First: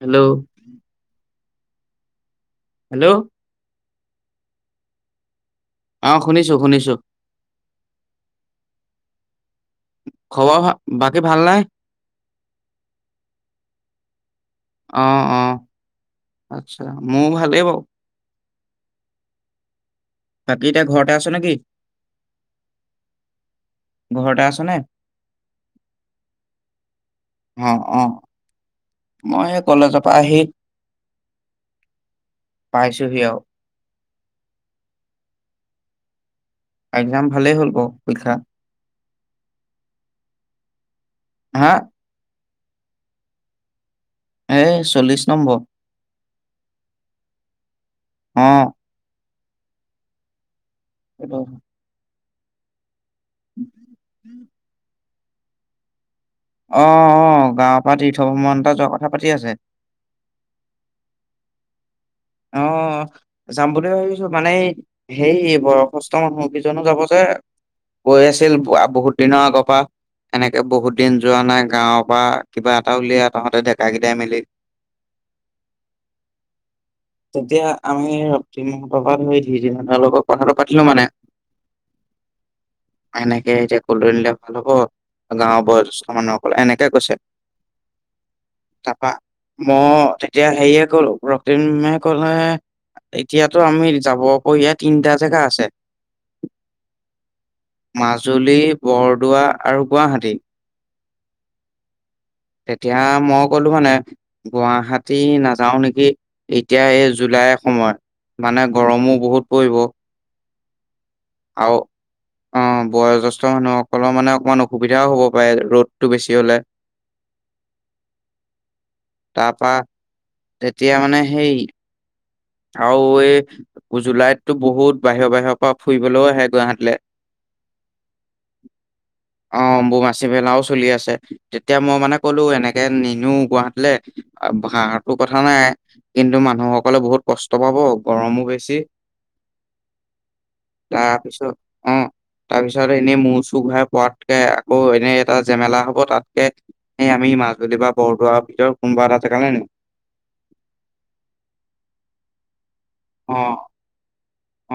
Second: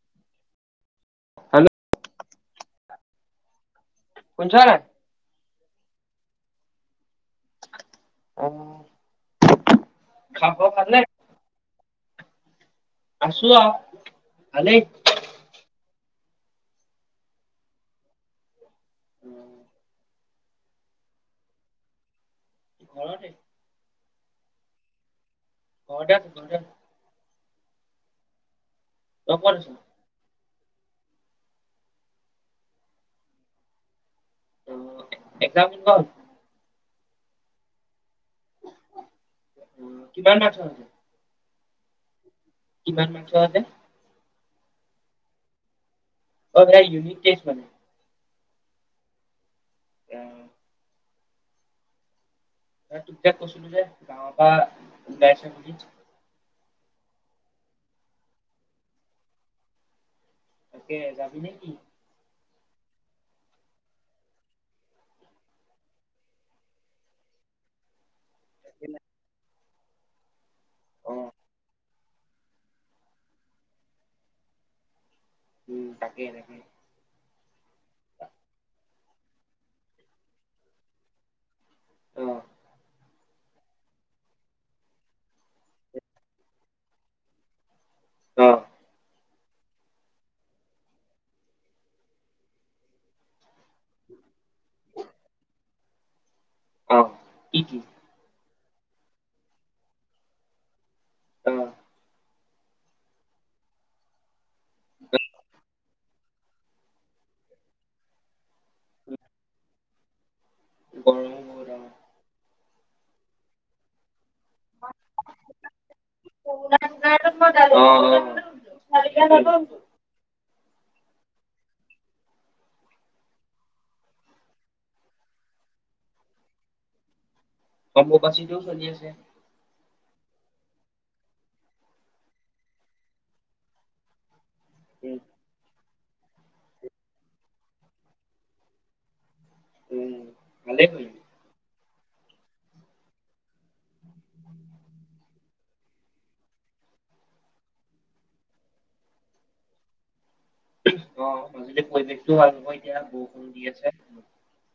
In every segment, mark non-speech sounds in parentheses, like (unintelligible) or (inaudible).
Hello? Hello hello শুনিছ নাই অ শুনিছো শুনিছো অহ খবৰ বাকী ভাল নাই আছো আও ভালেই। অ অ আচ্ছা মোৰ ভালেই বাও। বাকী এতিয়া ঘৰতে আছ নেকি? ঘৰতে ঘৰতে আছনে? (unintelligible) অ অ তই ক'ত মই আছ? সেই কলেজৰ পৰা আহি পাইছোহি আও অ', এক্সাম কত এক্সাম ভালেই হ'ল ক কিমান বাৰ থয় হে হা কিমান নি থোৱা আছে এ চল্লিশ নম্বৰ অ ধৰা ইউনিক টেছ মানে। অ আহ এইটো তই তেতিয়া কৈছিলো যে গাঁৱৰ পা ওলাইছে বুলি। অহ অহ গাঁৱৰ পৰা তীৰ্থ ভ্ৰমণ এটা যোৱা কথা পাতি আছে। তাকে যাবি নেকি অ যাম বুলি ভাবিছো মানে হেই বয়সস্থ মানুহ কেইজনো যাব যে (inaudible) কৈ আছিল বহুত দিনৰ আগৰ পৰা এনেকে বহুত দিন অ', যোৱা নাই গাঁৱত কিবা এটা উলিয়াই তহঁতে ডেকা কেইটাই মিলি। উম তাকেই তাকেই তেতিয়া আমি তিমি সোপা পা ধই সিদিনা তাৰ লগত কথাটো পাতিলো মানে। অ', এনেকে এতিয়া কলৈ নিলে ভাল হ'ব গাঁৱৰ বয়োজেষ্ঠ মানুহসকলে এনেক- কৈছে অ', তাৰপা মই তেতিয়া হেৰিয়ে কৰলো মেমে কলে এতিয়াতো আমি যাব পৰীয়া তিনিটা জেগা আছে। অ', কি কি? মাজুলী, বৰদোৱা আৰু গুৱাহাটী আহ তেতিয়া মই কলো মানে গুৱাহাটী নাযাও নেকি এতিয়া এই জুলাই এ সময় মানে গৰমো বহুত পৰিব হয় আৰু অ বয়োজ্যেষ্ঠ মানুহসকলৰ মানে অকমান অসুবিধাও হ'ব পাৰে ৰ'দটো বেছি হ'লে। মই এতিয়া ভাবোং তাৰপা তেতিয়া মানে সেই আৰু এই জুলাইততো বহুত বাহিৰ বাহিৰৰ পৰা ফুৰিবলৈও আহে গুৱাহাটীলৈ অম্বুবাচীটোও চলি আছে। বাচী মেলাও চলি আছে তেতিয়া মই মানে কলো এনেকে নিনো গুৱাহাটীলে আ হাহাটো উম, কথা নাই কিন্তু মানুহসকলে বহুত কষ্ট পাব গৰমো বেছি তাৰপিছত অ উ তাৰপিছত এনেই মূৰ চু ঘূৰাই পোৱাতকে আকৌ এনেই এটা জেমেলা হব, তাতকে এ আমি মাজলী বা বৰদোৱাৰ ভিতৰত কোনোবা এটা জেকা নহয় নি। অ মাযেদি পৰিৱেশটোও ভাল নহয়, এতিয়া অ বৰষুণ দি আছে।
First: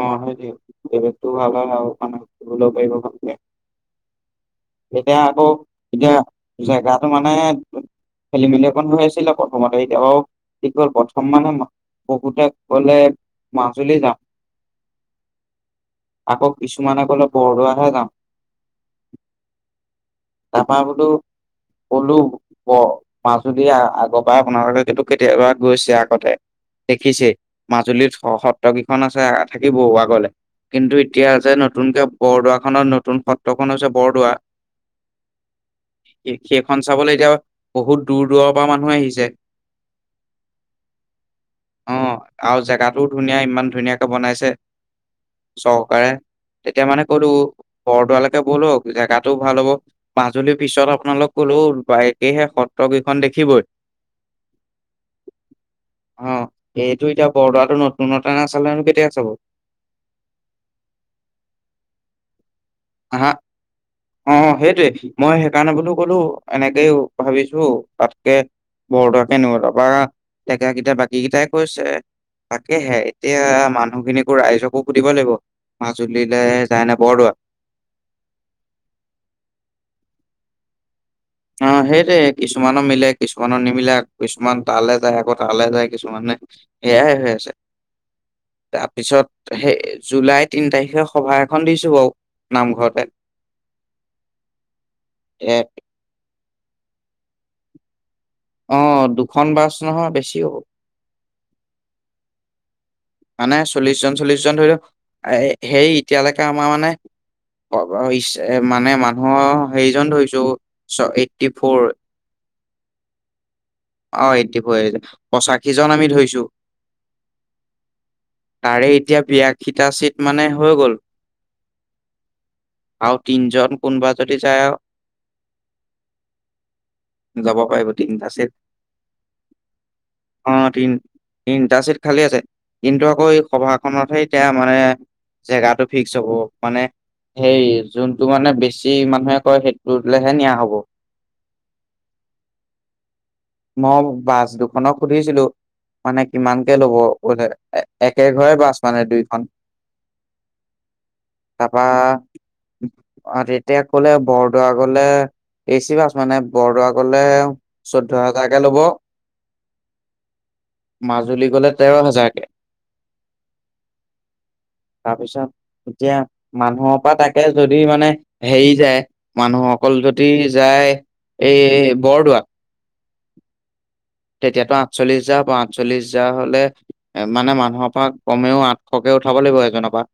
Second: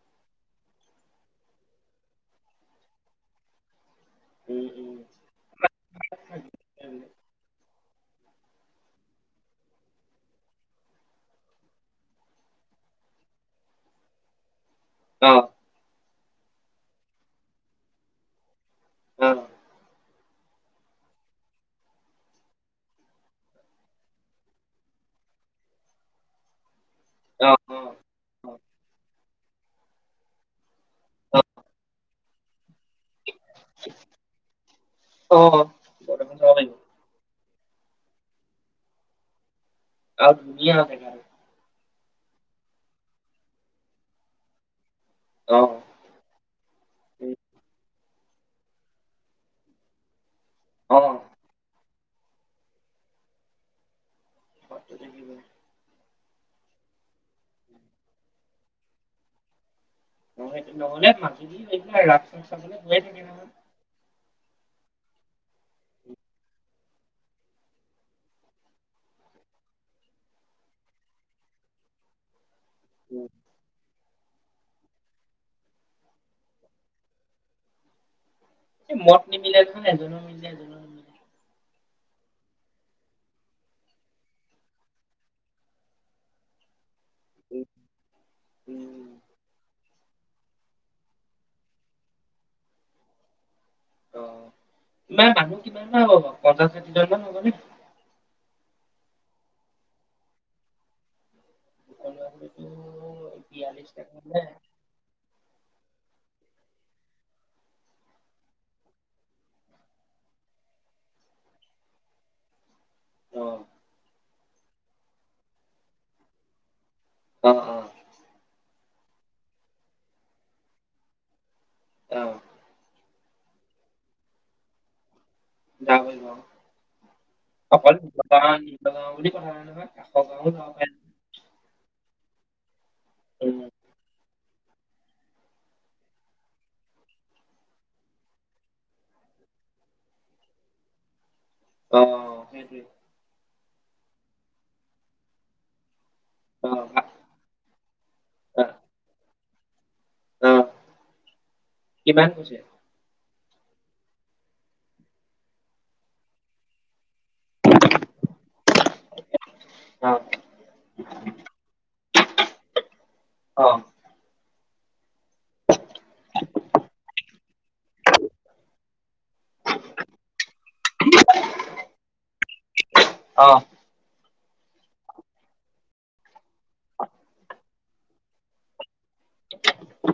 অ হয় দিয়ক পৰিৱেশ টো ভাল হয় বাৰু শুবলো পাৰিব ভালকে। উম, উম, এতিয়া আকৌ এতিয়া জেগাটো মানে, খেলি মেলি অকণ হৈ আছিলে প্ৰথমতে এতিয়াবাও কি কল প্ৰথম মানে, বহুতে কলে মাজুলী যাম। অহ। আকৌ কিছুমানে কলে বৰদোৱাহে যাম। অহ। তাৰপা বুলো, কলো মাজুলি দি আগৰ পৰা আপোনালোকে কেতিয়াবা গৈছে আগতে। দেখিছেই অ', অ'। মাজুলীত অ', সত্ৰ কেইখন আছে থাকিব আগলে কিন্তু এতিয়া যে নতুনকে বৰদোৱা খনত নতুন স - তখন হৈছে বৰদোৱা। অ', বৰদোৱাখন চাব পাৰিব সেইখন চাবলৈ এতিয়া বহুত দূৰ দূৰৰ পৰা মানুহ আহিছে। আৰু ধুনীয়া আছে জেগাটো। অ আৰু জেগাটোও ধুনীয়া ইমান ধুনীয়াকে বনাইছে। অ'। চৰকাৰে তেতিয়া মানে ক'লো, উম, বৰদুৱালৈকে বলক জেগাটোও ভাল হ'ব, মাজুলীৰ পিছত অ', আপোনালোক ক'লো ব- সেয়েহে সত্ৰকেইখন দেখিবই। (unintelligible) অ এইটো এতিয়া বৰদোৱা নতুনতে নাচালনো কেতিয়া চাব। (unintelligible) থাকে আহ নহয়। অ সেই, মই সেইকাৰণে বুলিও কলো এনেকেই ভাবিছো তাতকে বৰদোৱা কেনহ তপা ডেকা কেইটা বাকী কেইটাই কৈছে তাকেহে উম। এতিয়া মানুহখিনিক ৰাইজকো সুধিব লাগিব মাজুলীলৈ যায় নে বৰদোৱা। মত নিমিলেখন এজো মিলে এজো নিমিলে (unintelligible) অ সেইটোৱে কিছুমানৰ মিলে, কিছুমানৰ নিমিলে কিছুমান তালৈ যায় আকৌ তালে যায় কিছুমানে। সেয়াই হৈ আছে। উম, উম, তাৰপিছত সেই জুলাই তিন তাৰিখে সভা এখন দিছোঁ বাৰু নামঘৰতে। অ মা মানুহ এ কিমান মান হব বাও পঞ্চাছ ষাঠিজন মান হ'ব নে অ দুখন বাছ নহয় বেছি হ'ব। সকলোৱে হ'লেতো মানে চল্লিশ বিয়াল্লিশটা জন মান চল্লিশ নে জন ধৰি লও এ সেয়ি এতিয়ালৈকে আমাৰ মানে খোৱা বোৱা ইচ্ছাৰে মানে মানুহৰ হেইজন ধৰিছো চ এইট টি ফোৰ। অ। অ এইটি ফৰ পঁচাশী জন আমি ধৰিছো। অ অ। তাৰে এতিয়া বিয়া খিটা চীট মানে হৈ গ'ল। অহ। আৰু তিনজন কোনবা যদি যায়, যাব পাৰিব যাব পাৰে অকল গতি গাঁও ইনতাছে গাঁও বুলি কথা নাই নহয় কাষৰ গাঁও অ যাব তিন পাৰে। তিনিটা চিট খালী আছে। কিন্তু আকৌ এই উম, সভাখনতহে এতিয়া মানে জেগাটো ফিক্স হ'ব, মানে সেই যোনটো মানে বেছি মানুহে কয় সেইটোলেহে নিয়া হ'ব। অ সেইটোৱে মই বাছ দুখনক সুধিছিলো। মানে কিমানকে অ', ল'ব ভা বলে একে ঘৰে অ', বাছ মানে দুইখন অ', তাৰাপৰা কিমান কৈছে? আৰু তেতিয়া কলে বৰদোৱা গলে এচি বাছ মানে বৰদোৱা গলে চধ্য- হাজাৰ কে লব অ', মাজুলী গ'লে তেৰ হাজাৰকে অ', (inaudible) তাৰপিছত এতিয়া মানুহৰ পৰা তাকে যদি মানে হেৰি যায় মানুহ অকল উলগতি যায় এই বৰদোৱা আহ তেতিয়াতো আঠচল্লিশ হাজাৰ হ আঠচল্লিশ হাজাৰ হ'লে এ মানে মানুহৰ পৰা কমেও আঠ সকে উঠাব লাগিব এজনৰ পৰা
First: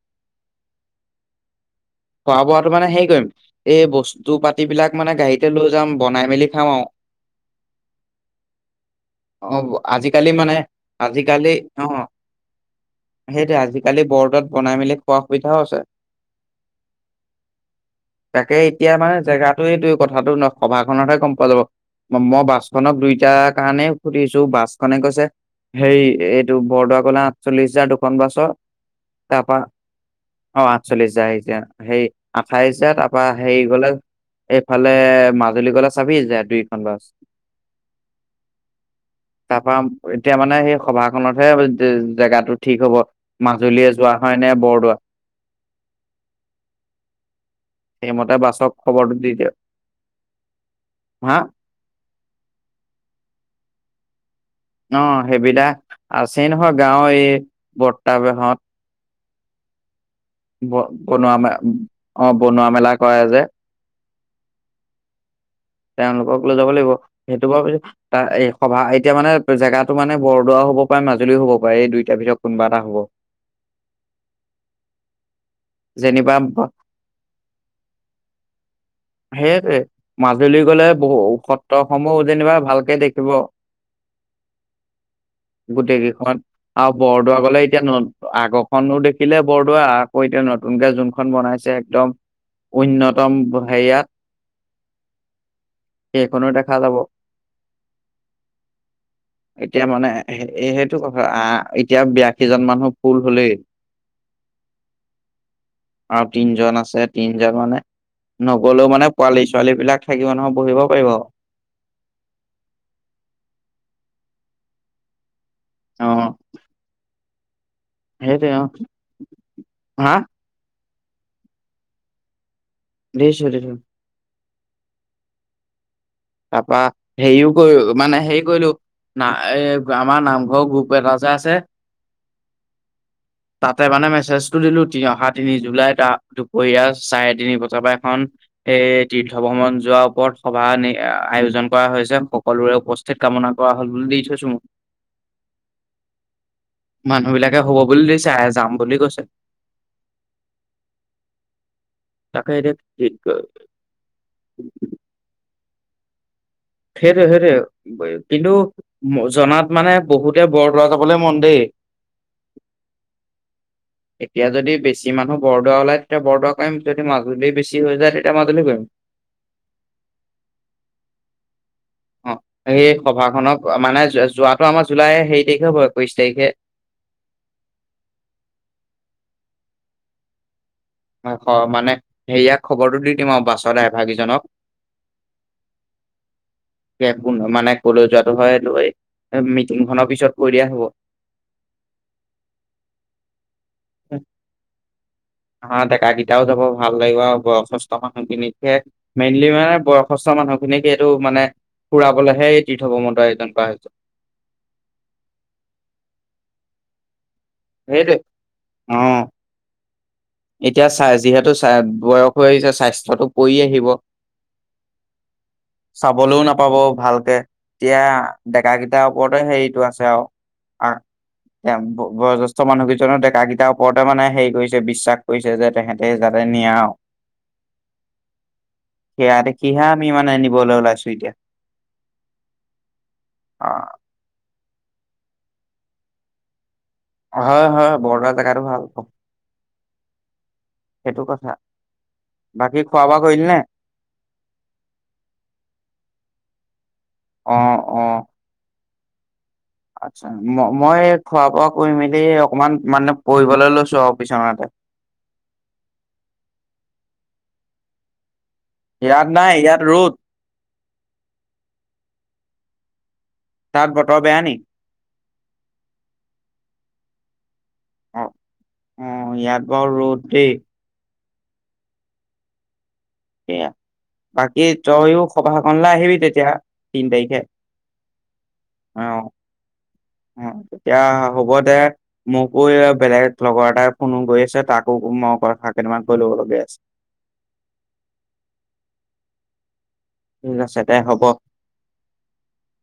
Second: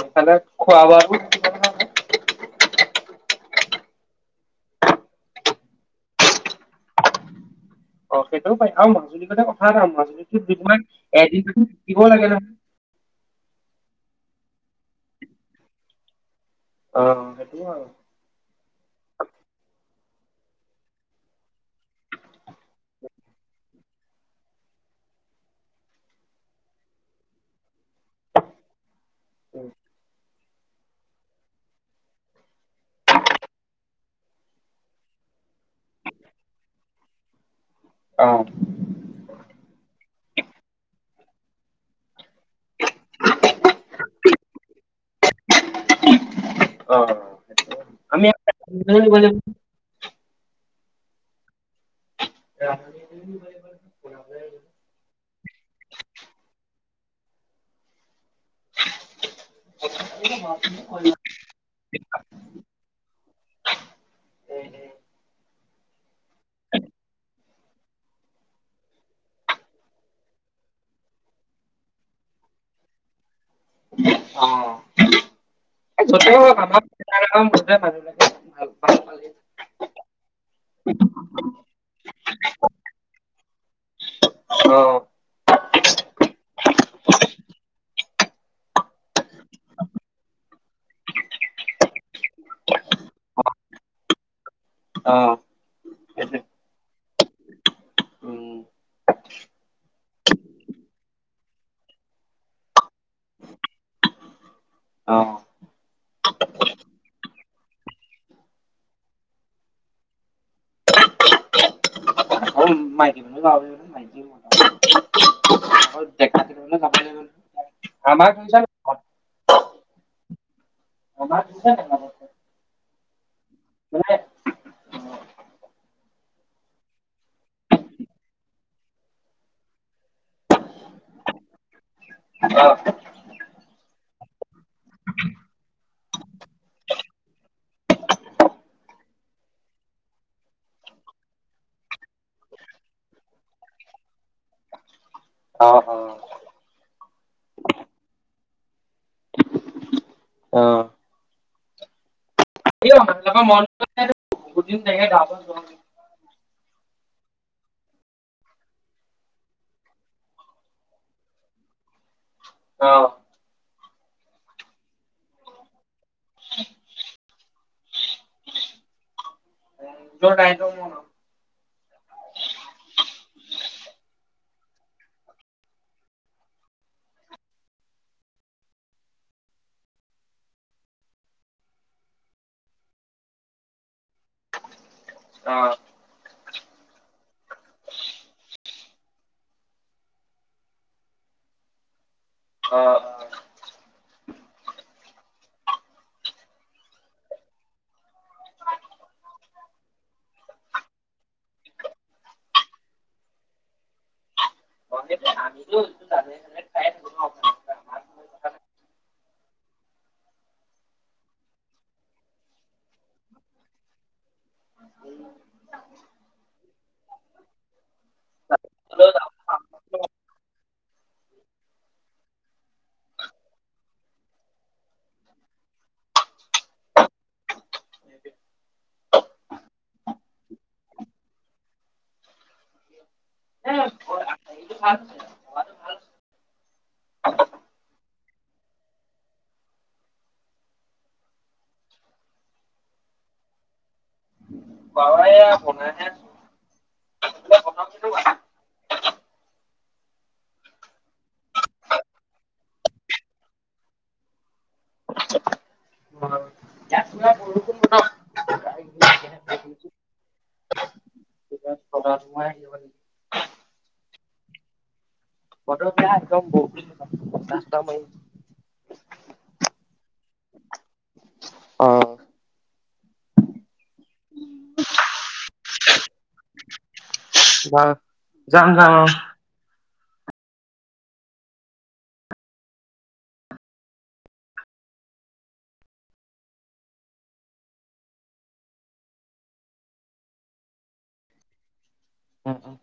সেইফালে খোৱা বোৱাটো কিমান হয় হয়। খোৱা বোৱাো মানে হেৰি কৰিম এই বস্তু পাতি বিলাক মানে গাড়ীতে লৈ যাম বনাই মেলি খাওঁ আৰু। (inaudible) অ সেইটো পাই আৰু মাজুলীৰ গ'লে অ কথা এটা আজিকালি মাজুলীটো মানে বিহু নাই নে কি এদিন আজিকালি দুদিন অ থাকিব লাগে নহয় সেইটোৱে আজিকালি বৰ্ডত বনাই মেলি খোৱা সুবিধাও আছে। অ', সেইটো হয় বাৰু। তাকে এতিয়া মানে জেগাটো এইটো কথাটো নহ সভাখনতহে গম পোৱা যাব মই বাচনক দুইটাৰ কাৰণে সুধিছো বাছখনে কৈছে হেৰি এইটো বৰদোৱা কলা আঠচল্লিশ হাজাৰ ন বছৰ তাৰপা উম, অ আঠচল্লিশ যি সেই আঠাইশাত তাৰপা হেৰি গলে এইফালে মাজ- গধুলি গলে চাবি যায় দুইখন বাছ অ', তাৰ পৰা এতিয়া মানে সেই সভা খনতহে জেগাটো ঠিক হ'ব মাজুলীয়ে যোৱা হয় নে বৰদোৱা। অ', সেইটো হয়। আমি সেইমতে বাছক খবৰটো নিব দি লাগিব। দিয়ক হা আহ অ সেইবিলাক আছেই নহয় গাঁওৰ এই বৰ্তাবাহত ক ব বনোৱা ম অ বনোৱা মেলা কৰে যে উ তেওঁলোকক লৈ যাব লাগিব সেইটো বাৰ ত সভা এতিয়া মানে জেগাটো মানে বৰদোৱা হ'ব পাৰে মাজুলীও হ'ব পাৰে এই দুইটাৰ ভিতৰত কোনবা এটা হব অ এ যতে যেনিবা (unintelligible) সেইয়টে মাজুলী গলে বহু সত্ৰসমূহ যেনিবা ভালকে দেখিব। হয় গোটেই কেইখন আৰু বৰদোৱা গলে এতিয়া আগৰখনো দেখি থখিলে বৰদোৱাই আ আকৌ এতিয়া নতুনকে যোনখন বনাইছে একদম অন্যতম। ইয়াত অ', সেইটোৱে সেইখনো দেখা যাব। উম, এতিয়া মানে সেইটো কথা আহ এতিয়া বিয়াশীজন মানুহ ফুল হলেই অ', আৰু তিনজন আছে তিনজন মানে নগলেও মানে পোৱালি ছোৱালী বিলাক থাকিব নহয় বহিব পাৰিব। (unintelligible) দেখা আছিলে যাবলে ৰোল সেই দে অ হা আম কিছে আ দিছো দিছো তাৰপা হেৰিও কৰি মানে হেৰি কৰিলো না এ আমাৰ নামঘৰ গ্ৰপ ৰাজা আছে অ', তাতে মানে মেছেজটো দিলো তি অহা তিনি জুলাই তাৰ দুপৰীয়া চাৰে তিনি বজাৰ পৰা এখন এ তীৰ্থ ভ্ৰমণ যোৱাৰ ওপৰত সভানি আয়োজন কৰা হৈছে সকলোৰে উপস্থিত কামনা কৰা হল বুলি দি থৈছো। অ অ। মানুহ বিলাকে হ'ব বুলি দিছে আ যাম বুলি কৈছে। আহ তাকে এতিয়া সেইটোৱে (unintelligible) সেইটো সেইটো কিন্তু জনাত মানে বহুতে বৰদোৱা যাবলে মন দেই। অ। এতিয়া যদি বেছি মানুহ বৰদোৱা ওলায় তেতিয়া বৰদোৱা কৰিম যদি মাজুলী বেছি হৈ যায় তে (unintelligible) অ সেই সভা খনক মানে যোৱাটো আমাৰ জুলাই সেই তাৰিখে হ'ব একৈশ তাৰিখে (inaudible) মানে ঘৰৰ মানে সেয়াক খবৰটো দি দিম আৰু বাছত ডাই ভাৰ কেইজনক। অ', কেব মানে কলৈ যোৱাটো হয় লৈ মিটিংখনৰ পিছত কৈ দিয়া হ'ব অ অ। (unintelligible) (unintelligible) হ ডেকাকেইটাও যাব ভাল লাগিব আৰু বয়সস্থ মানুহ খিনিক হে মেইনলি মানে বয়সস্থ মানুহ খিনিক এইটো মানে ফুৰাবলৈহে তীৰ্থ ভ্ৰমনটো আয়োজন কৰা হৈছে আমিটো জানুৱাৰী চানুৱাৰী খাই থাকো সেইটোৱে ন' অ এতিয়া চা যিহেতু বয়স হৈ আহিছে স্বাস্থ্যটো পৰি আহিব (unintelligible) চাবলৈও নাপাব ভালকে। এতিয়া ডেকা হ'লেও কেইটাৰ ওপৰতে যাম হেৰিটো আছে আও। আ এ বয়জ্যেষ্ঠ মানুহ কেইজননৰ ডেক কেইটাৰ ওপৰত ত মানে হেৰি কৰিছে বিশ্বাস কৰিছে যে তেহেঁতে যাতে নিয়ে আও সেয়া দেখি হে আমি মানে নিবলৈ ওলাই ছো এতিয়া অ। ভাল হৈছে ভাল হৈছে (inaudible) হয় হয় বৰদোৱা জেগাতো ভাল পা সেইটো কথা বাকী খোৱা বোৱা কৰিলি নে বাবা এয়া বনাই (inaudible) অ অ আচ্ছা, ম মই খোৱা -বোৱা কৰি মেলি অকমান মানে পঢ়িবলৈ লৈছো আৰু বিছনাতে। অ ইয়াত পোৰা বৰষুণ বতৰ ইয়াত নাই ইয়াত ৰ'দ (unintelligible) তাত বতৰ বেয়া নি বতৰ বেয়া একদম বৰষুণ- বতাহ। অ অ ইয়াত বাৰু ৰ'দ দেই অ, সেয়া বাকী তইও সভা খনলৈ আহিবি তেতিয়া তিন তাৰিখে। বাৰু যাম যাম অ। তেতিয়া হ'ব দে মোকো বেলেগ লগৰ এটাই ফোনো কৰি আছে তাকো মই কথা কেইটামান কৈ ল'বলগীয়া আছে। (inaudible) ঠিক আছে দে হ'ব উম উম